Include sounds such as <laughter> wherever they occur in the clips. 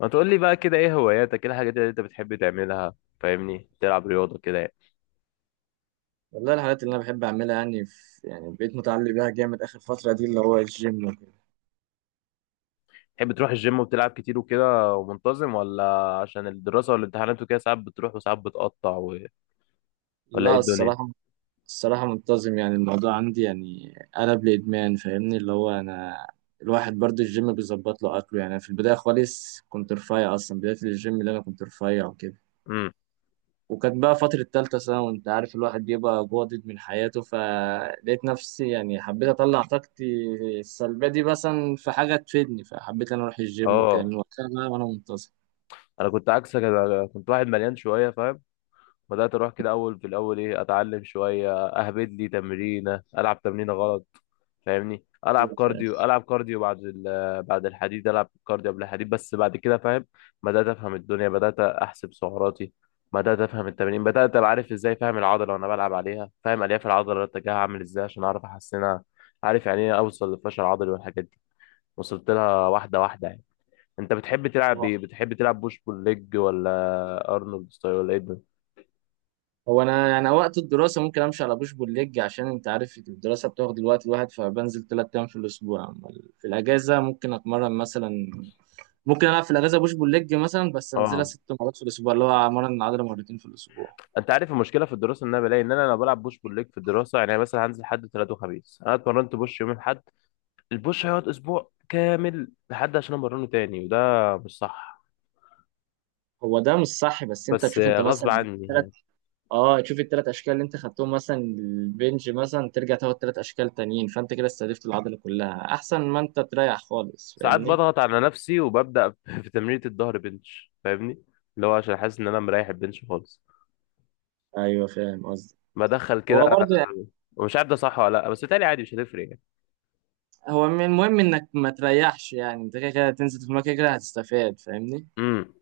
ما تقول لي بقى كده ايه هواياتك، ايه الحاجات اللي انت بتحب تعملها؟ فاهمني تلعب رياضة كده يعني. والله الحاجات اللي انا بحب اعملها يعني يعني بقيت متعلق بيها جامد اخر فتره دي اللي هو الجيم وكده. تحب تروح الجيم وبتلعب كتير وكده ومنتظم، ولا عشان الدراسة والامتحانات وكده ساعات بتروح وساعات بتقطع ولا ايه لا الدنيا؟ الصراحه منتظم، يعني الموضوع عندي يعني قلب لادمان فاهمني اللي هو انا الواحد برضه. الجيم بيظبط له اكله، يعني في البدايه خالص كنت رفيع، اصلا بدايه الجيم اللي انا كنت رفيع وكده. امم وكانت بقى فتره تالتة ثانوي، وانت عارف الواحد بيبقى جادد من حياته، فلقيت نفسي يعني حبيت اطلع طاقتي السلبيه دي مثلا في حاجه تفيدني، فحبيت انا اروح الجيم وكده، اه، من وقتها بقى وانا انا كنت عكسك، انا كنت واحد مليان شوية، فاهم. بدأت اروح كده اول، في الاول ايه، اتعلم شوية، اهبد لي تمرينة، العب تمرينة غلط. فاهمني العب منتظم. كارديو، العب كارديو بعد الحديد، العب كارديو قبل الحديد، بس بعد كده فاهم بدات افهم الدنيا، بدات احسب سعراتي، بدات افهم التمارين، بدات ابقى عارف ازاي، فاهم العضله وانا بلعب عليها، فاهم الياف العضله اتجاهها عامل ازاي عشان اعرف احسنها. عارف يعني ايه اوصل للفشل العضلي والحاجات دي، وصلت لها واحده واحده يعني. انت بتحب تلعب ايه؟ بتحب تلعب بوش بول ليج، ولا ارنولد ستايل، ولا ايه ده؟ هو انا يعني وقت الدراسه ممكن امشي على بوش بول ليج، عشان انت عارف الدراسه بتاخد الوقت الواحد، فبنزل ثلاث ايام في الاسبوع، أما في الاجازه ممكن اتمرن مثلا، ممكن العب في الاجازه بوش بول ليج مثلا، بس انزلها اه، ست مرات في الاسبوع، اللي هو امرن العضله مرتين في الاسبوع. انت عارف المشكله في الدراسه ان انا بلاقي ان انا لو بلعب بوش بول ليج في الدراسه يعني مثلا هنزل حد ثلاث وخميس، انا اتمرنت بوش يوم الاحد، البوش هيقعد اسبوع كامل لحد عشان امرنه تاني، وده مش صح، هو ده مش صح، بس انت بس تشوف انت غصب مثلا عني ثلاث. يعني. اه تشوف الثلاث اشكال اللي انت خدتهم مثلا البنج، مثلا ترجع تاخد ثلاث اشكال تانيين، فانت كده استهدفت العضله كلها احسن ما انت تريح خالص ساعات فاهمني. بضغط على نفسي وببدأ <laughs> في تمرينة الظهر بنش، فاهمني، اللي هو عشان حاسس ان انا مريح البنش خالص، ايوه فاهم قصدي. بدخل كده هو برضه. ومش عارف ده صح ولا لا، بس تاني عادي مش هتفرق يعني. المهم انك ما تريحش، يعني انت كده كده تنزل في المكان كده هتستفاد فاهمني. امم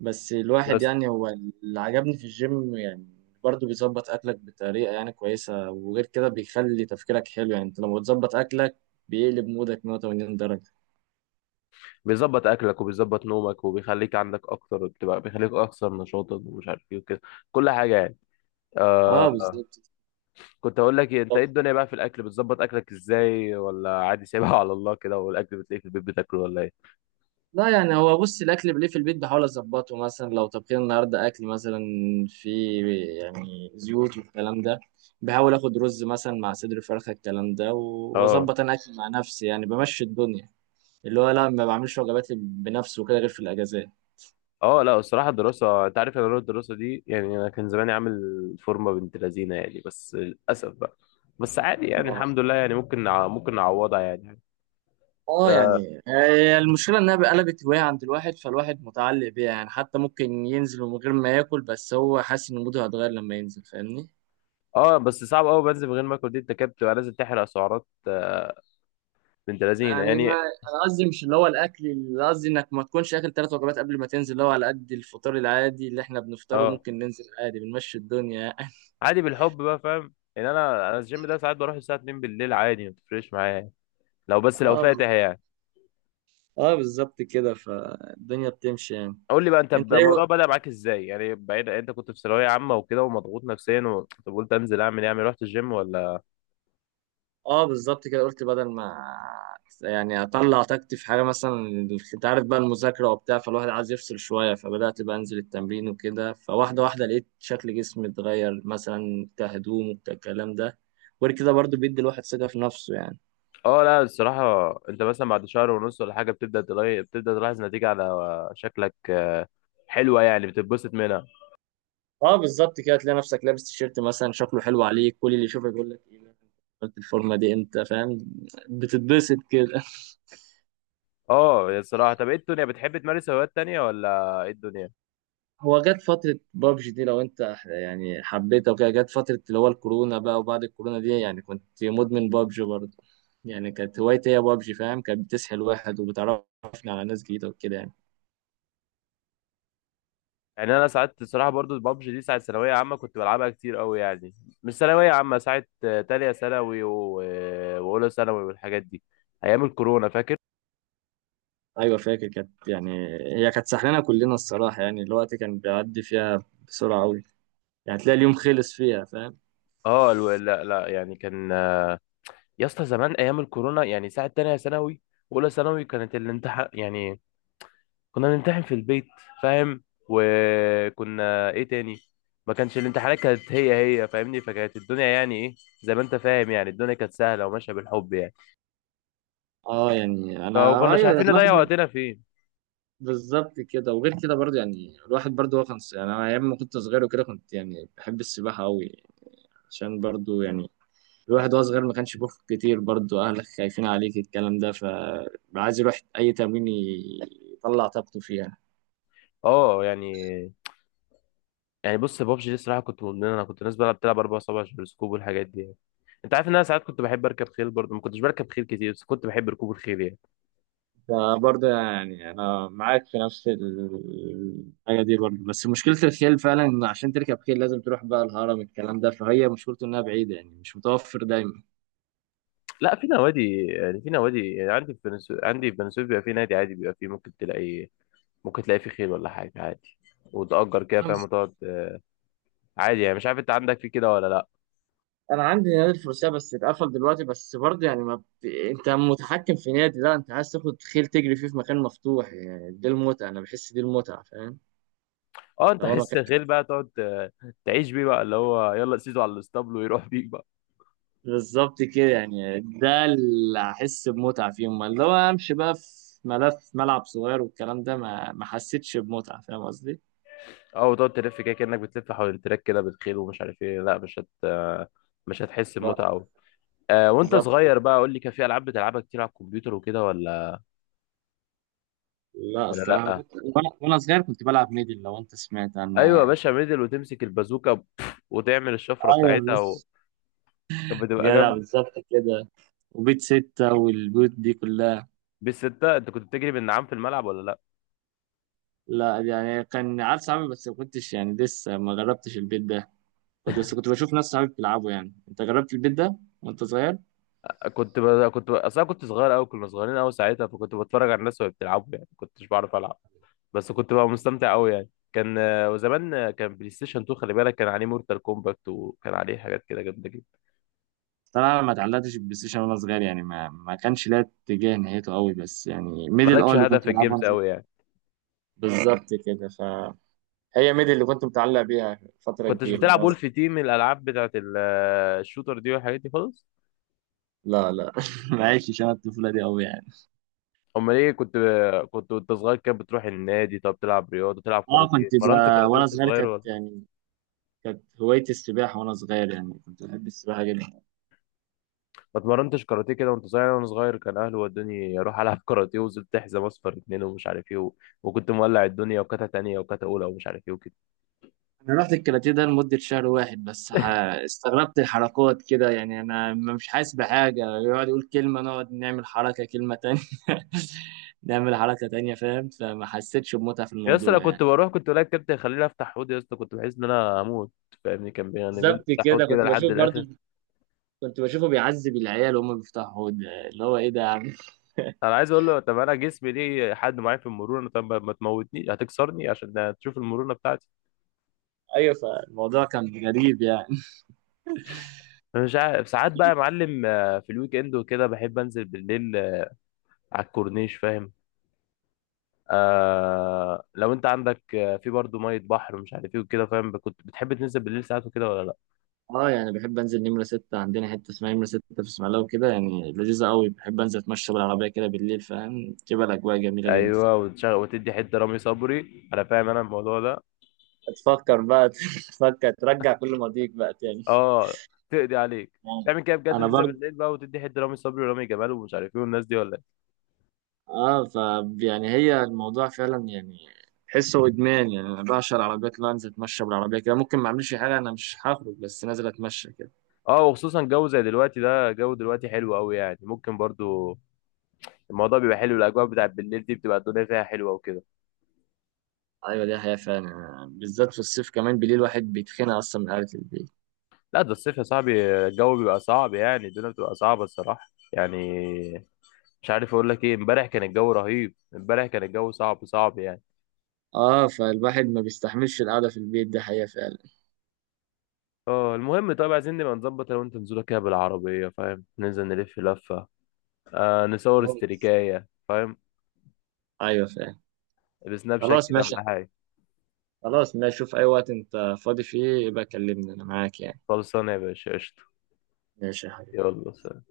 بس الواحد بس يعني هو اللي عجبني في الجيم يعني برضه بيظبط اكلك بطريقه يعني كويسه، وغير كده بيخلي تفكيرك حلو، يعني انت لما بتظبط اكلك بيقلب مودك 180 درجه. بيظبط اكلك، وبيظبط نومك، وبيخليك عندك اكتر، بتبقى بيخليك اكثر نشاطا ومش عارف ايه وكده، كل حاجه يعني. اه آه، بالظبط. كنت هقول لك إيه، انت ايه الدنيا بقى في الاكل؟ بتظبط اكلك ازاي، ولا عادي سايبها <laughs> على الله كده، والاكل بتلاقيه في البيت بتاكله، ولا ايه؟ لا يعني هو بص، الاكل بليه في البيت بحاول اظبطه، مثلا لو طبخنا النهارده اكل مثلا في يعني زيوت والكلام ده بحاول اخد رز مثلا مع صدر فرخه الكلام ده، اه، واظبط انا اكل مع نفسي يعني بمشي الدنيا، اللي هو لا ما بعملش وجبات بنفسي وكده غير في الاجازات. اه لا الصراحه الدراسه، انت عارف انا روح الدراسه دي يعني، انا كان زماني عامل فورمه بنت لذينه يعني، بس للاسف بقى. بس عادي يعني، الحمد آه. لله يعني، ممكن ممكن نعوضها يعني. اه اه، يعني هي المشكله انها قلبت هوايه عند الواحد، فالواحد متعلق بيها يعني، حتى ممكن ينزل من غير ما ياكل بس هو حاسس ان موده هيتغير لما ينزل فاهمني. آه، بس صعب قوي بنزل من غير ما اكل، دي انت كده بتبقى لازم تحرق سعرات. آه، بنت لذينه يعني ما يعني. انا قصدي مش اللي هو الاكل، اللي قصدي انك ما تكونش اكل ثلاث وجبات قبل ما تنزل، اللي هو على قد الفطار العادي اللي احنا بنفطره اه، ممكن ننزل عادي بنمشي الدنيا يعني. عادي بالحب بقى، فاهم يعني، انا الجيم ده ساعات بروح الساعه 2 بالليل عادي، ما بتفرقش معايا يعني. لو بس <laughs> لو اه ب- فاتح يعني. اه بالظبط كده، فالدنيا بتمشي يعني. قول لي بقى، انت ايه. الموضوع بدأ معاك ازاي يعني؟ بعيد انت كنت في ثانوية عامة وكده ومضغوط نفسيا طب قلت انزل اعمل ايه، اعمل إيه؟ رحت الجيم، ولا اه بالظبط كده قلت بدل ما يعني اطلع طاقتي في حاجه مثلا، انت عارف بقى المذاكره وبتاع، فالواحد عايز يفصل شويه، فبدات بقى انزل التمرين وكده، فواحده واحده لقيت شكل جسمي اتغير مثلا كهدوم وكالكلام ده، غير كده برضو بيدي الواحد ثقه في نفسه يعني. اه؟ لا الصراحة، انت مثلا بعد شهر ونص ولا حاجة بتبدأ تلاقي، بتبدأ تلاحظ نتيجة على شكلك. آه، حلوة يعني، بتتبسط منها. اه بالظبط كده، تلاقي نفسك لابس تيشيرت مثلا شكله حلو عليك، كل اللي يشوفك يقول لك ايه ده؟ قلت الفورمه دي امتى فاهم. بتتبسط كده <laughs> اه، يا الصراحة طب ايه الدنيا؟ بتحب تمارس هوايات تانية، ولا ايه الدنيا؟ هو جت فتره بابجي دي لو انت يعني حبيتها وكده، جت فتره اللي هو الكورونا بقى، وبعد الكورونا دي يعني كنت مدمن بابجي برضه، يعني كانت هوايتي هي بابجي فاهم، كانت بتسحل واحد وبتعرفني على ناس جديده وكده يعني. يعني انا ساعات الصراحة برضو البابجي دي، ساعة ثانوية عامة كنت بلعبها كتير قوي يعني. مش ثانوية عامة، ساعة آه، تانية ثانوي واولى ثانوي والحاجات دي، ايام الكورونا فاكر؟ ايوه فاكر، كانت يعني هي كانت سحلانه كلنا الصراحه، يعني الوقت كان بيعدي فيها بسرعه قوي، يعني تلاقي اليوم خلص فيها فاهم. اه لا لا يعني كان. يا اسطى زمان ايام الكورونا، يعني ساعه تانية ثانوي واولى ثانوي، كانت الامتحان يعني كنا بنمتحن في البيت، فاهم. وكنا ايه تاني، ما كانش الامتحانات كانت هي فاهمني، فكانت الدنيا يعني ايه، زي ما انت فاهم يعني، الدنيا كانت سهله وماشيه بالحب يعني، اه يعني فما انا كناش ايوه عارفين نضيع الواحد وقتنا فين. بالظبط كده. وغير كده برضه يعني الواحد برضه هو كان، يعني انا ايام ما كنت صغير وكده كنت يعني بحب السباحه قوي، عشان برضه يعني الواحد وهو صغير ما كانش بيخرج كتير، برضه اهلك خايفين عليك الكلام ده، فعايز يروح اي تمرين يطلع طاقته فيها. اه يعني، يعني بص بابجي دي الصراحه كنت مدمن، انا كنت، الناس بقى بتلعب اربع صوابع سكوب والحاجات دي يعني. انت عارف ان انا ساعات كنت بحب اركب خيل برضه، ما كنتش بركب خيل كتير بس كنت بحب ركوب الخيل يعني. فبرضه يعني انا معاك في نفس الحاجه دي، برضه بس مشكله الخيل فعلا ان عشان تركب خيل لازم تروح بقى الهرم الكلام ده، فهي مشكلته انها بعيده يعني مش متوفر دايما. لا في نوادي يعني، في نوادي يعني، عندي في بنسوب بيبقى في نادي عادي، بيبقى فيه ممكن تلاقي، ممكن تلاقي فيه خيل ولا حاجة عادي، وتأجر كده فاهم، وتقعد. آه، عادي يعني، مش عارف انت عندك في كده ولا لا. انا عندي نادي الفروسية بس اتقفل دلوقتي، بس برضه يعني ما انت متحكم في نادي، لا انت عايز تاخد خيل تجري فيه في مكان مفتوح، يعني دي المتعة، انا بحس دي المتعة فاهم، اه، انت اللي هو حس مكان. الخيل بقى تقعد، آه، تعيش بيه بقى، اللي هو يلا سيده على الاسطبل ويروح بيك بقى. بالظبط كده، يعني ده اللي احس بمتعة فيه، امال لو امشي بقى في ملف ملعب صغير والكلام ده ما حسيتش بمتعة، فاهم قصدي. اه، وتقعد تلف كده كأنك بتلف حول التراك كده بالخيل ومش عارف ايه، لا مش هت آه، مش هتحس لا. بمتعة قوي. آه، وانت بالظبط. صغير بقى قول لي، كان في العاب بتلعبها كتير على الكمبيوتر وكده، ولا؟ لا ولا الصراحة، لا؟ كنت- وانا وأنا صغير كنت بلعب ميدل، لو انت سمعت عنها ايوه يا يعني. باشا ميدل، وتمسك البازوكه بف، وتعمل الشفره ايوه بتاعتها مش كانت بتبقى جدع، جنب. بالظبط كده، وبيت ستة والبيوت دي كلها. بالستة انت كنت بتجري بالنعام في الملعب ولا لا؟ لا يعني كان عارف صعب بس ما كنتش يعني لسه ما جربتش البيت ده، كنت بس كنت بشوف ناس صحابي بيلعبوا يعني، انت جربت البيت ده وانت صغير؟ اصل انا كنت صغير قوي، كنا صغيرين قوي ساعتها، فكنت بتفرج على الناس وهي بتلعبوا يعني، ما كنتش بعرف العب، بس كنت بقى مستمتع قوي يعني. كان آه، وزمان آه، كان بلاي ستيشن 2، خلي بالك كان عليه مورتال كومباكت، وكان عليه حاجات كده جامده جدا. طبعا ما اتعلقتش بالبلاي ستيشن وانا صغير يعني ما كانش ليا اتجاه نهايته قوي، بس يعني ميدل اه مالكش اللي هدف كنت في بلعبها وأنا الجيمز صغير. قوي يعني؟ بالظبط كده، فهي ميدل اللي كنت متعلق بيها ما فترة كنتش كبيرة بتلعب وأنا صغير. وولف تيم، الالعاب بتاعت آه، الشوتر دي والحاجات دي خالص؟ لا لا <laughs> ما عشتش انا الطفولة دي قوي يعني. امال ايه كنت، كنت وانت صغير كده بتروح النادي؟ طب تلعب رياضه، تلعب اه كاراتيه، اتمرنت كاراتيه وانا وانت صغير صغير كانت ولا؟ يعني كانت هوايتي السباحة وانا صغير، يعني كنت بحب السباحة جدا. ما اتمرنتش كاراتيه كده وانت صغير؟ وانا صغير كان اهلي ودوني اروح العب <laughs> كاراتيه، وزلت حزام اصفر اتنين ومش عارف ايه وكنت مولع الدنيا، وكاتا تانية وكاتا اولى ومش عارف ايه وكده. انا رحت الكاراتيه ده لمده شهر واحد بس. استغربت الحركات كده يعني، انا مش حاسس بحاجه، يقعد يقول كلمه نقعد نعمل حركه، كلمه تانية <laughs> نعمل حركه تانية فاهم، فما حسيتش بمتعه في يا اسطى انا الموضوع كنت يعني. بروح، كنت الاقي الكابتن يخليني افتح حوض، يا اسطى كنت بحس ان انا هموت، فاهمني. يعني بيقول لي بالظبط افتح حوض كده، كده كنت لحد بشوف برضو، الاخر. كنت بشوفه بيعذب العيال وهم بيفتحوا حوض، اللي هو ايه ده يا عم. انا عايز اقول له طب انا جسمي ليه حد معايا في المرونه، طب ما تموتني، هتكسرني عشان تشوف المرونه بتاعتي. <laughs> ايوه فالموضوع كان غريب يعني. أنا مش عارف ساعات بقى يا معلم، آه، في الويك اند وكده بحب انزل بالليل، آه، على الكورنيش، فاهم. آه، لو انت عندك آه، في برضه ميه بحر ومش عارف ايه وكده، فاهم، كنت بتحب تنزل بالليل ساعات وكده ولا لا؟ اه يعني بحب انزل نمره ستة، عندنا حته اسمها نمره ستة في اسماعيليه وكده، يعني لذيذه قوي، بحب انزل اتمشى بالعربيه كده بالليل فاهم، تبقى الاجواء جميله جدا. ايوه وتشغل وتدي حته رامي صبري، انا فاهم انا الموضوع ده. تفكر بقى <laughs> تفكر ترجع كل ماضيك بقى تاني. اه، تقضي عليك آه. تعمل كده بجد، انا تنزل برضه. بالليل بقى وتدي حته رامي صبري ورامي جمال ومش عارف ايه والناس دي، ولا ايه؟ اه ف يعني هي الموضوع فعلا يعني تحسه ادمان، يعني انا بعشق العربيات اللي أنا انزل اتمشى بالعربيه كده، ممكن ما اعملش حاجه، انا مش هخرج بس نازل اتمشى كده. اه، وخصوصا جو زي دلوقتي ده، جو دلوقتي حلو قوي يعني، ممكن برضه الموضوع بيبقى حلو، الاجواء بتاعت بالليل دي بتبقى الدنيا فيها حلوه وكده. ايوه دي حقيقه فعلا، بالذات في الصيف كمان بالليل الواحد بيتخنق اصلا من قعده البيت. لا ده الصيف يا صاحبي الجو بيبقى صعب يعني، الدنيا بتبقى صعبة الصراحة يعني، مش عارف اقول لك ايه، امبارح كان الجو رهيب، امبارح كان الجو صعب صعب يعني. اه فالواحد ما بيستحملش القعده في البيت دي حقيقه فعلا. اه، المهم طيب، عايزين نبقى نظبط لو انت نزوله كده بالعربية فاهم، ننزل نلف لفة، آه، نصور استريكاية، فاهم، ايوه فعلا. بسناب شات خلاص كده ماشي. ولا حاجة. خلاص ماشي، شوف اي وقت انت فاضي فيه يبقى كلمني انا معاك يعني. خلصانة يا باشا، قشطة. ماشي يا حبيبي. يلا سلام.